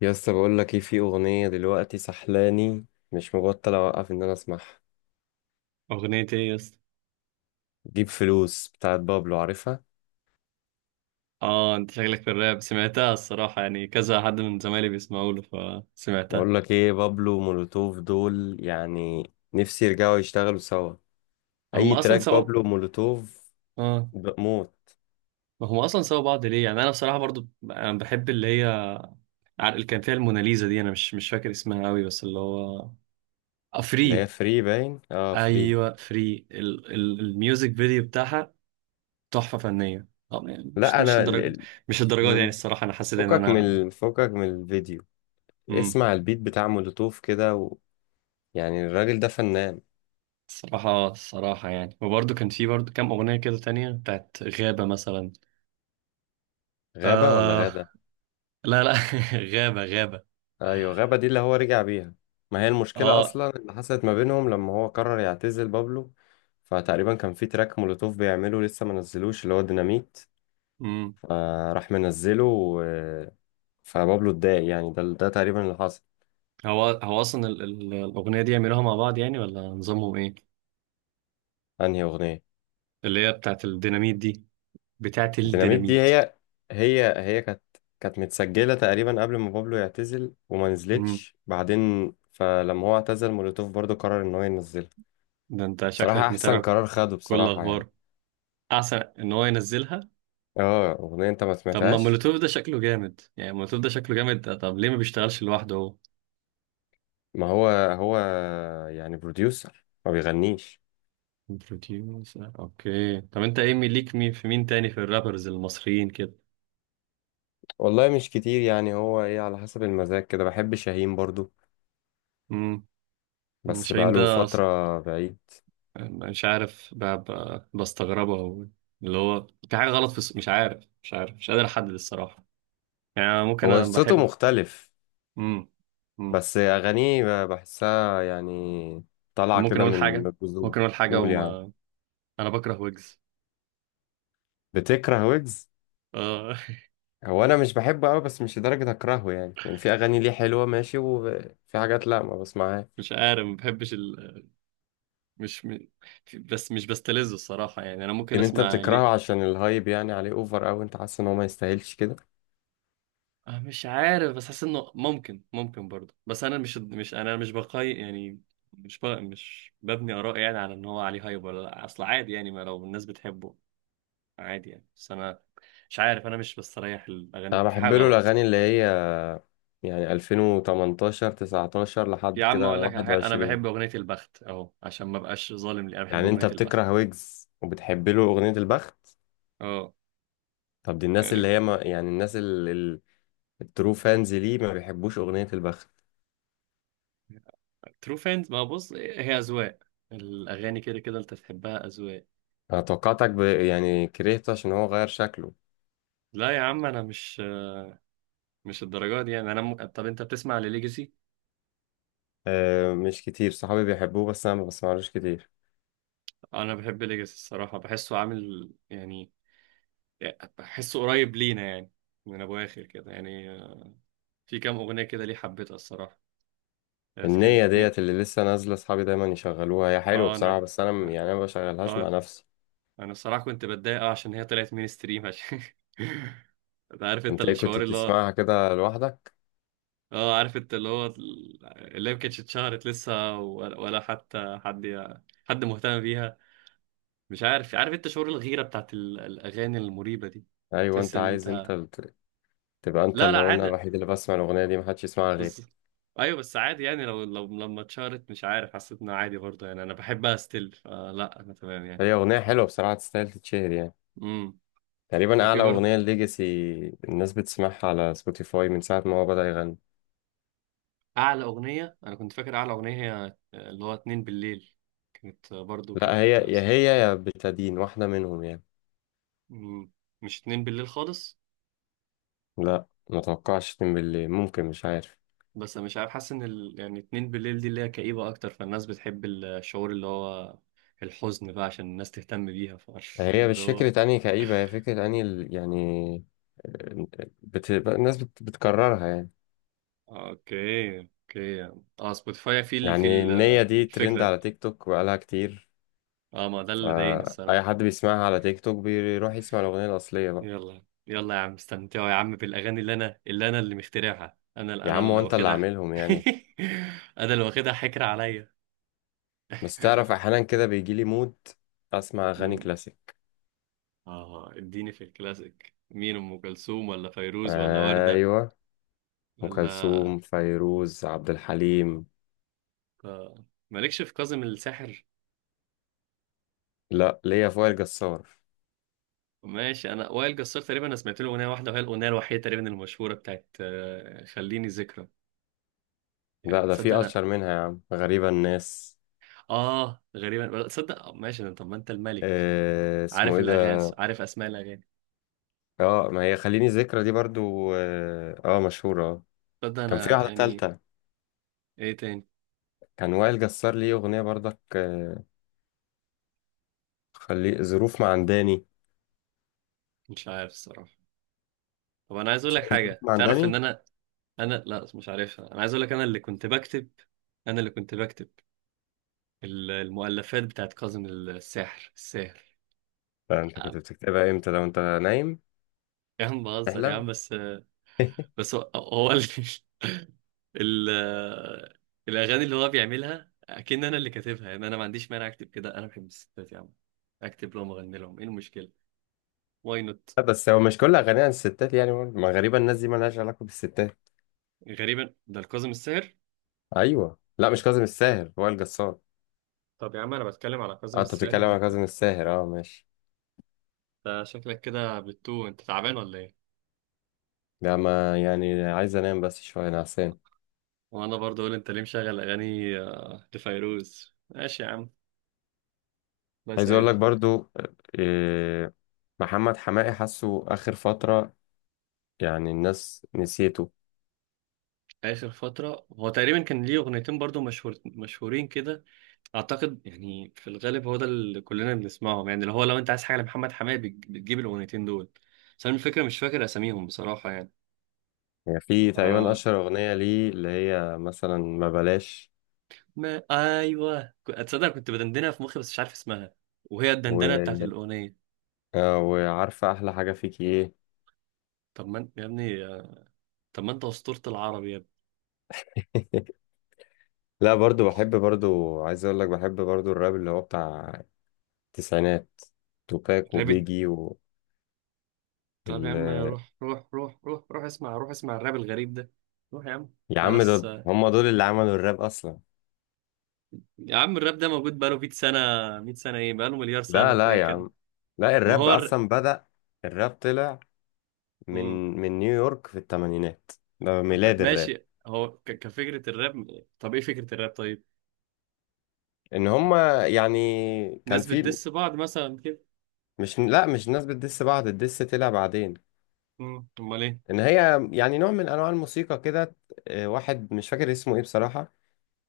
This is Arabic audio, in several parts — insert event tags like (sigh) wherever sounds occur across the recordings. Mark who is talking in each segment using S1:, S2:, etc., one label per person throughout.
S1: يا اسطى، بقول لك ايه؟ في اغنيه دلوقتي سحلاني، مش مبطل اوقف ان انا اسمعها.
S2: أغنية إيه يا اسطى؟
S1: جيب فلوس بتاعت بابلو، عارفها؟
S2: آه، أنت شكلك في الراب سمعتها الصراحة، يعني كذا حد من زمايلي بيسمعوا له فسمعتها.
S1: بقول لك ايه، بابلو مولوتوف دول، يعني نفسي يرجعوا يشتغلوا سوا.
S2: هم
S1: اي
S2: أصلا
S1: تراك
S2: سوا.
S1: بابلو مولوتوف
S2: آه،
S1: بموت.
S2: ما هم أصلا سوا بعض ليه يعني؟ أنا بصراحة برضو أنا بحب اللي هي، اللي كان فيها الموناليزا دي، أنا مش فاكر اسمها أوي، بس اللي هو آه
S1: اللي
S2: فري.
S1: هي فري، باين فري.
S2: أيوه فري الميوزك فيديو بتاعها تحفة فنية. آه يعني مش
S1: لا،
S2: مش
S1: انا
S2: لدرجة، مش الدرجة دي يعني.
S1: ال-
S2: الصراحة أنا حسيت إن أنا
S1: فكك من الفيديو.
S2: مم.
S1: اسمع البيت بتاع مولوتوف كده و... يعني الراجل ده فنان.
S2: الصراحة الصراحة يعني، وبرضه كان في برضه كام أغنية كده تانية بتاعت غابة مثلا.
S1: غابة ولا
S2: آه،
S1: غادة؟
S2: لا لا، (laughs) غابة غابة.
S1: ايوه، غابة دي اللي هو رجع بيها. ما هي المشكلة
S2: اه.
S1: اصلا اللي حصلت ما بينهم لما هو قرر يعتزل بابلو، فتقريبا كان في تراك مولوتوف بيعمله لسه ما نزلوش، اللي هو ديناميت.
S2: امم
S1: فراح منزله و... فبابلو اتضايق، يعني ده تقريبا اللي حصل.
S2: هو اصلا الاغنية دي يعملوها مع بعض يعني، ولا نظامهم ايه؟
S1: انهي اغنية؟
S2: اللي هي بتاعت الديناميت دي، بتاعت
S1: ديناميت دي
S2: الديناميت.
S1: هي. هي كانت متسجلة تقريبا قبل ما بابلو يعتزل وما
S2: امم
S1: نزلتش، بعدين فلما هو اعتزل مولوتوف برضو قرر ان هو ينزلها.
S2: ده انت
S1: بصراحة
S2: شكلك
S1: احسن
S2: متابع
S1: قرار خده،
S2: كل
S1: بصراحة يعني.
S2: اخبار. احسن ان هو ينزلها.
S1: اه، اغنية انت ما
S2: طب ما
S1: سمعتهاش.
S2: مولوتوف ده شكله جامد يعني، مولوتوف ده شكله جامد ده، طب ليه ما بيشتغلش لوحده هو؟
S1: ما هو يعني بروديوسر، ما بيغنيش.
S2: بروديوسر اوكي. طب انت ايه ليك مين، في مين تاني في الرابرز المصريين كده؟
S1: والله مش كتير، يعني هو ايه، على حسب المزاج كده. بحب شاهين برضو،
S2: امم
S1: بس
S2: شاهين ده
S1: بقاله فترة بعيد.
S2: مش عارف بستغربها أوي. اللي هو في حاجة غلط في مش عارف مش قادر أحدد الصراحة. يعني أنا ممكن،
S1: هو
S2: أنا
S1: صوته
S2: بحب.
S1: مختلف،
S2: مم. مم.
S1: بس أغانيه بحسها يعني
S2: طب
S1: طالعة
S2: ممكن
S1: كده
S2: أقول
S1: من
S2: حاجة،
S1: الجذور.
S2: ممكن أقول حاجة
S1: قول يعني.
S2: وما أنا بكره ويجز.
S1: بتكره ويجز.
S2: آه (laughs)
S1: هو أنا مش بحبه أوي، بس مش لدرجة أكرهه يعني في أغاني ليه حلوة ماشي، وفي حاجات لأ ما بسمعها.
S2: مش عارف ما بحبش مش م... بس مش بستلذه الصراحة يعني، أنا ممكن
S1: لكن أنت
S2: أسمع
S1: بتكرهه
S2: ليه.
S1: عشان الهايب يعني عليه أوفر أوي، أنت حاسس إن هو ما يستاهلش كده.
S2: آه مش عارف بس حاسس إنه ممكن برضه، بس أنا مش بقي يعني، مش ببني آراء يعني على إن هو عليه هايب ولا لأ. أصل عادي يعني، ما لو الناس بتحبه عادي يعني. بس انا مش عارف انا مش بستريح
S1: انا
S2: الاغاني، في
S1: بحب
S2: حاجه
S1: له
S2: غلط.
S1: الاغاني اللي هي يعني 2018، 19، لحد
S2: يا عم اقول
S1: كده
S2: لك على حاجه، انا
S1: 21.
S2: بحب اغنيه البخت اهو، عشان ما بقاش ظالم لي، انا بحب
S1: يعني انت
S2: اغنيه البخت.
S1: بتكره ويجز وبتحب له اغنية البخت؟
S2: اه.
S1: طب دي الناس
S2: يعني
S1: اللي هي، ما يعني الناس الترو فانز، ليه ما بيحبوش اغنية البخت؟
S2: ترو فانز، ما بص هي اذواق، الاغاني كده كده انت تحبها اذواق.
S1: انا توقعتك يعني كرهته عشان هو غير شكله.
S2: لا يا عم انا مش، مش الدرجات دي يعني. انا طب انت بتسمع لليجاسي؟
S1: أه، مش كتير، صحابي بيحبوه بس انا ما بسمعلوش كتير.
S2: انا بحب ليجاسي الصراحه، بحسه عامل يعني بحسه قريب لينا يعني، من ابو اخر كده يعني. في كام اغنيه كده ليه حبيتها الصراحه، بس كانت
S1: النية
S2: اتنين.
S1: ديت اللي لسه نازلة صحابي دايما يشغلوها، هي حلوة
S2: اه
S1: بصراحة،
S2: انا.
S1: بس انا يعني انا ما بشغلهاش مع
S2: اه.
S1: نفسي.
S2: انا الصراحه كنت بتضايق اه، عشان هي طلعت مين ستريم. عشان (laughs) انت عارف انت
S1: انت ايه، كنت
S2: الشعور اللي هو،
S1: بتسمعها كده لوحدك؟
S2: اه عارف انت اللي هو، اللي هي ما كانتش اتشهرت لسه، ولا حتى حد مهتم بيها. مش عارف، عارف انت شعور الغيره بتاعت الاغاني المريبه دي.
S1: ايوه،
S2: تحس
S1: انت
S2: ان
S1: عايز انت
S2: انت،
S1: تبقى انت
S2: لا لا
S1: اللي هو، انا
S2: عادي.
S1: الوحيد اللي بسمع الاغنيه دي، محدش يسمعها غيري.
S2: بز... ايوه بس عادي يعني، لو لما اتشهرت مش عارف حسيت انها عادي برضه يعني، انا بحبها ستيل، فلا انا تمام يعني.
S1: هي اغنيه حلوه بصراحه، تستاهل تتشهر يعني.
S2: امم
S1: تقريبا
S2: وفي
S1: اعلى
S2: برضه
S1: اغنيه الليجاسي، الناس بتسمعها على سبوتيفاي من ساعه ما هو بدأ يغني.
S2: اعلى اغنيه، انا كنت فاكر اعلى اغنيه هي آه، اللي هو اتنين بالليل، كانت برضو
S1: لا،
S2: كانت
S1: هي يا هي يا بتدين واحده منهم يعني.
S2: مم، مش اتنين بالليل خالص.
S1: لا، ما اتوقعش تم بالليل، ممكن، مش عارف.
S2: بس أنا مش عارف، حاسس ان يعني اتنين بالليل دي اللي هي كئيبه اكتر، فالناس بتحب الشعور اللي هو الحزن بقى عشان الناس تهتم بيها. ف (laughs)
S1: هي
S2: ده
S1: مش
S2: هو.
S1: فكره اني كئيبه، هي فكره اني يعني الناس بتكررها يعني.
S2: اوكي اوكي. اه سبوتيفاي في
S1: يعني النية
S2: آه،
S1: دي
S2: الفكره
S1: ترند
S2: دي.
S1: على تيك توك بقالها كتير،
S2: اه، ما ده اللي ضايقني
S1: فأي
S2: الصراحه.
S1: حد بيسمعها على تيك توك بيروح يسمع الأغنية الأصلية بقى.
S2: يلا يلا يا عم استمتعوا يا عم بالاغاني، اللي انا اللي مخترعها، انا اللي
S1: يا
S2: انا
S1: عم،
S2: اللي
S1: وانت اللي
S2: واخدها.
S1: عاملهم يعني.
S2: (laughs) انا اللي واخدها حكر عليا.
S1: بس تعرف، احيانا كده بيجيلي مود اسمع اغاني
S2: مم.
S1: كلاسيك.
S2: اه اديني في الكلاسيك، مين؟ ام كلثوم ولا فيروز ولا وردة
S1: ايوه، ام
S2: ولا؟
S1: كلثوم، فيروز، عبد الحليم.
S2: آه. مالكش في كاظم الساحر؟
S1: لا، ليا في وائل جسار.
S2: ماشي. انا وائل جسار تقريبا انا سمعت له اغنيه واحده، وهي الاغنيه الوحيده تقريبا المشهوره بتاعت آه، خليني ذكرى
S1: لا،
S2: يعني.
S1: ده
S2: صدق
S1: في
S2: انا.
S1: اشهر منها يا عم، غريبة الناس.
S2: اه غريبا صدق. آه، ماشي طب ما انت الملك،
S1: آه، اسمه
S2: عارف
S1: ايه ده؟
S2: الاغاس، عارف اسماء الاغاني.
S1: اه، ما هي خليني ذكرى دي برضو مشهورة.
S2: صدق
S1: كان في
S2: انا
S1: واحدة
S2: يعني.
S1: تالتة،
S2: ايه تاني؟
S1: كان وائل جسار ليه اغنية برضك خلي ظروف معنداني.
S2: مش عارف الصراحة. طب انا عايز اقول
S1: مش
S2: لك
S1: عارف، ظروف
S2: حاجة، تعرف ان
S1: معنداني.
S2: انا، انا لا مش عارفها. انا عايز اقول لك، انا اللي كنت بكتب المؤلفات بتاعت كاظم الساحر الساحر.
S1: لا، انت كنت بتكتبها امتى؟ لو انت نايم
S2: يا عم بهزر يا عم
S1: تحلم.
S2: بس.
S1: (laughs)
S2: بس هو هو (laughs) ال... الاغاني اللي هو بيعملها اكن انا اللي كاتبها يعني. انا ما عنديش مانع اكتب كده، انا بحب الستات يا عم، اكتب لهم اغني لهم، ايه المشكلة؟ واي نوت.
S1: لا، بس هو مش كل اغانيه عن الستات يعني برضه. ما غريبه، الناس دي مالهاش علاقه بالستات.
S2: غريبا ده الكاظم الساحر.
S1: ايوه، لا مش كاظم الساهر، وائل جسار.
S2: طب يا عم انا بتكلم على كاظم
S1: اه، انت
S2: الساحر.
S1: بتتكلم عن كاظم الساهر، اه ماشي.
S2: انت شكلك كده بتو، انت تعبان ولا ايه؟
S1: لا، ما يعني، عايز انام بس شويه نعسان.
S2: وانا برضه اقول انت ليه مشغل اغاني آه، لفيروز. ماشي يا عم، الله
S1: عايز اقول لك
S2: يسهل.
S1: برضو إيه. محمد حماقي حاسه اخر فتره، يعني الناس نسيته.
S2: اخر فتره هو تقريبا كان ليه اغنيتين برضه مشهور مشهورين كده، اعتقد يعني في الغالب هو ده اللي كلنا بنسمعهم يعني. اللي هو لو انت عايز حاجه لمحمد حماقي بتجيب الاغنيتين دول. بس انا الفكره مش فاكر اساميهم بصراحه يعني.
S1: يعني في تقريبا
S2: آه.
S1: اشهر اغنيه ليه اللي هي مثلا ما بلاش
S2: ما ايوه اتصدق كنت بدندنها في مخي، بس مش عارف اسمها وهي
S1: و...
S2: الدندنه بتاعت الاغنيه.
S1: وعارفه احلى حاجه فيكي ايه.
S2: طب ما انت- يا ابني آه، طب ما انت اسطوره العرب يا
S1: (laughs) لا، برضو بحب، برضو عايز اقول لك، بحب برضو الراب اللي هو بتاع التسعينات. توباك
S2: ابني.
S1: وبيجي و...
S2: طب يا
S1: ال...
S2: عم، روح اسمع، روح اسمع الراب الغريب ده. روح يا عم.
S1: يا
S2: ده
S1: عم،
S2: ناس.
S1: دول هم دول اللي عملوا الراب اصلا.
S2: يا عم الراب ده موجود بقاله 100 سنة، 100 سنة ايه بقاله مليار سنة
S1: لا لا
S2: تلاقيه
S1: يا
S2: كان.
S1: عم، لا
S2: ما
S1: الراب
S2: هو
S1: اصلا بدأ، الراب طلع من
S2: مم.
S1: من نيويورك في الثمانينات. ده ميلاد الراب.
S2: ماشي هو كفكرة الراب، طب ايه فكرة الراب طيب؟
S1: ان هم يعني كان
S2: ناس
S1: في،
S2: بتدس بعض مثلا كده.
S1: مش لا مش الناس بتدس بعض، الدس طلع بعدين.
S2: مم. امال ايه؟
S1: ان هي يعني نوع من انواع الموسيقى كده. واحد مش فاكر اسمه ايه بصراحة.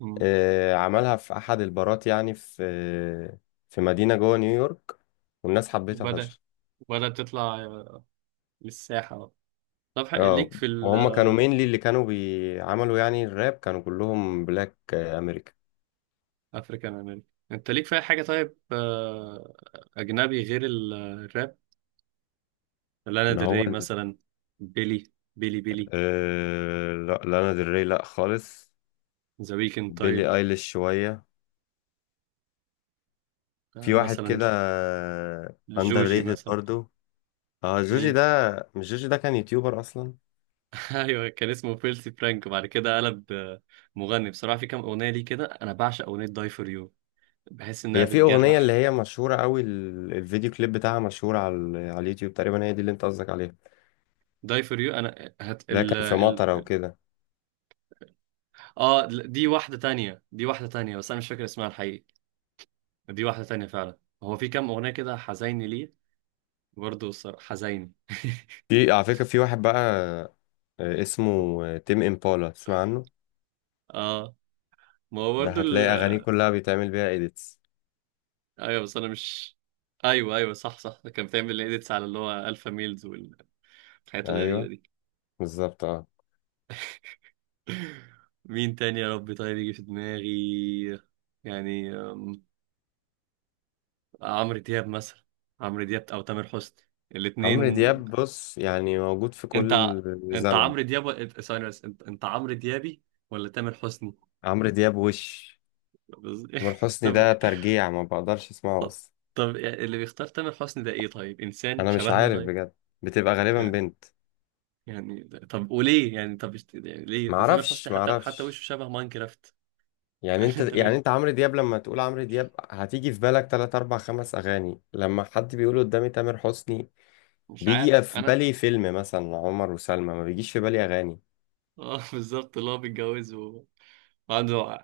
S2: مم.
S1: عملها في احد البارات يعني في في مدينة جوه نيويورك، والناس حبيتها
S2: وبدأ،
S1: فشخ.
S2: وبدأت تطلع للساحة بقى. طب
S1: اه،
S2: ليك في
S1: وهم كانوا مينلي اللي كانوا بيعملوا يعني الراب، كانوا كلهم بلاك امريكا.
S2: الافريكان امريكا. انت ليك في اي حاجة طيب آه، اجنبي غير الراب؟ لانا
S1: ان
S2: ديل
S1: هو
S2: ري
S1: ال-.
S2: مثلا، بيلي،
S1: آه، لا، لانا ديل ري لا خالص.
S2: ذا ويكند تايب،
S1: بيلي ايليش شويه.
S2: آه،
S1: في واحد
S2: مثلا
S1: كده اندر
S2: جوجي
S1: ريتد
S2: مثلا.
S1: برضو. اه، جوجي
S2: مين؟
S1: ده مش جوجي ده، كان يوتيوبر اصلا.
S2: (laughs) ايوه كان اسمه فيلسي فرانك، وبعد كده قلب آه، مغني بصراحه. في كام اغنيه ليه كده، انا بعشق اغنيه داي فور يو، بحس انها
S1: هي في اغنيه اللي
S2: بتجرح.
S1: هي مشهوره قوي، الفيديو كليب بتاعها مشهور على على اليوتيوب، تقريبا هي دي اللي انت قصدك عليها.
S2: داي فور يو، انا هت
S1: ده
S2: ال
S1: كان في
S2: ال،
S1: مطره وكده.
S2: اه دي واحده تانية بس انا مش فاكر اسمها الحقيقي. دي واحده تانية فعلا. هو في كام اغنيه كده حزيني ليه برضه الصراحة، حزيني (laughs)
S1: في على فكره، في واحد بقى اسمه تيم امبالا، تسمع عنه؟
S2: اه ما هو
S1: ده
S2: برضه.
S1: هتلاقي اغانيه كلها بيتعمل بيها اديتس.
S2: ايوه بس انا مش، ايوه صح، كان بتعمل اديتس على اللي هو الفا ميلز والحاجات الغريبه
S1: ايوه
S2: دي.
S1: بالظبط
S2: (laughs) مين تاني يا ربي طيب يجي في دماغي يعني عمرو دياب مثلا. عمرو دياب او تامر حسني،
S1: عمرو
S2: الاثنين.
S1: دياب، بص يعني موجود في
S2: انت
S1: كل
S2: انت
S1: زمن.
S2: عمرو دياب ثواني بس، انت عمرو ديابي ولا تامر حسني؟
S1: عمرو دياب وش
S2: بس-
S1: تامر حسني، ده
S2: (laughs)
S1: ترجيع ما بقدرش اسمعه
S2: طب،
S1: اصلا.
S2: طب يعني اللي بيختار تامر حسني ده ايه طيب، انسان
S1: انا مش
S2: شبهنا
S1: عارف
S2: طيب؟
S1: بجد، بتبقى غالبا بنت.
S2: يعني طب وليه يعني، طب يعني ليه ده سامر
S1: معرفش
S2: حسني؟ حتى
S1: معرفش،
S2: وشه شبه ماينكرافت. (laughs)
S1: يعني
S2: عارف
S1: انت
S2: انت
S1: يعني
S2: الوش،
S1: انت عمرو دياب، لما تقول عمرو دياب هتيجي في بالك 3، 4، 5 اغاني. لما حد بيقول قدامي تامر حسني
S2: مش
S1: بيجي
S2: عارف
S1: في
S2: انا.
S1: بالي فيلم مثلا عمر وسلمى، ما بيجيش في بالي اغاني.
S2: اه (laughs) بالظبط اللي هو بيتجوز وعنده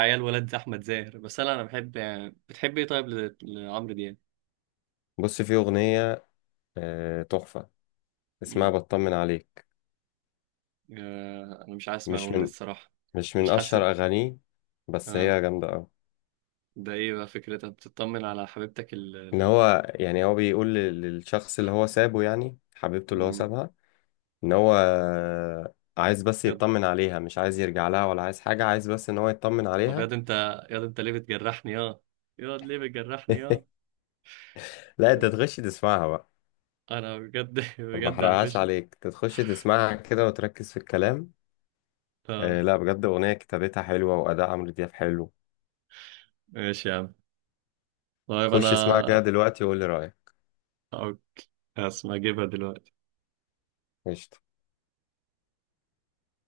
S2: عيال ولاد زي احمد زاهر. بس انا بحب يعني، بتحب ايه طيب لعمرو دياب؟
S1: بص، في اغنية تحفة، اسمها
S2: مم.
S1: بطمن عليك.
S2: آه، انا مش عايز اسمع
S1: مش
S2: الاغنيه دي
S1: من
S2: الصراحه،
S1: مش من
S2: مش حاسس.
S1: اشهر اغانيه، بس
S2: اه
S1: هي جامده قوي.
S2: ده ايه بقى فكرتها، بتطمن على حبيبتك
S1: ان هو يعني، هو بيقول للشخص اللي هو سابه، يعني حبيبته اللي هو
S2: مم.
S1: سابها، ان هو عايز بس
S2: ياض،
S1: يطمن عليها، مش عايز يرجع لها ولا عايز حاجه، عايز بس ان هو يطمن
S2: طب
S1: عليها.
S2: ياض انت، ياض انت ليه بتجرحني اه؟ ياض ليه بتجرحني
S1: (laughs)
S2: اه؟
S1: لا، انت
S2: ياض.
S1: تخش تسمعها بقى.
S2: انا بجد (laughs)
S1: ما
S2: بجد
S1: احرقهاش
S2: هخش.
S1: عليك، انت تخش تسمعها كده وتركز في الكلام.
S2: اه
S1: آه لا بجد، اغنيه كتابتها حلوه واداء عمرو دياب حلو.
S2: ماشي يا عم. طيب
S1: خش
S2: انا
S1: اسمعها كده دلوقتي وقول لي رايك.
S2: أو- هسمع اجيبها دلوقتي.
S1: قشطة.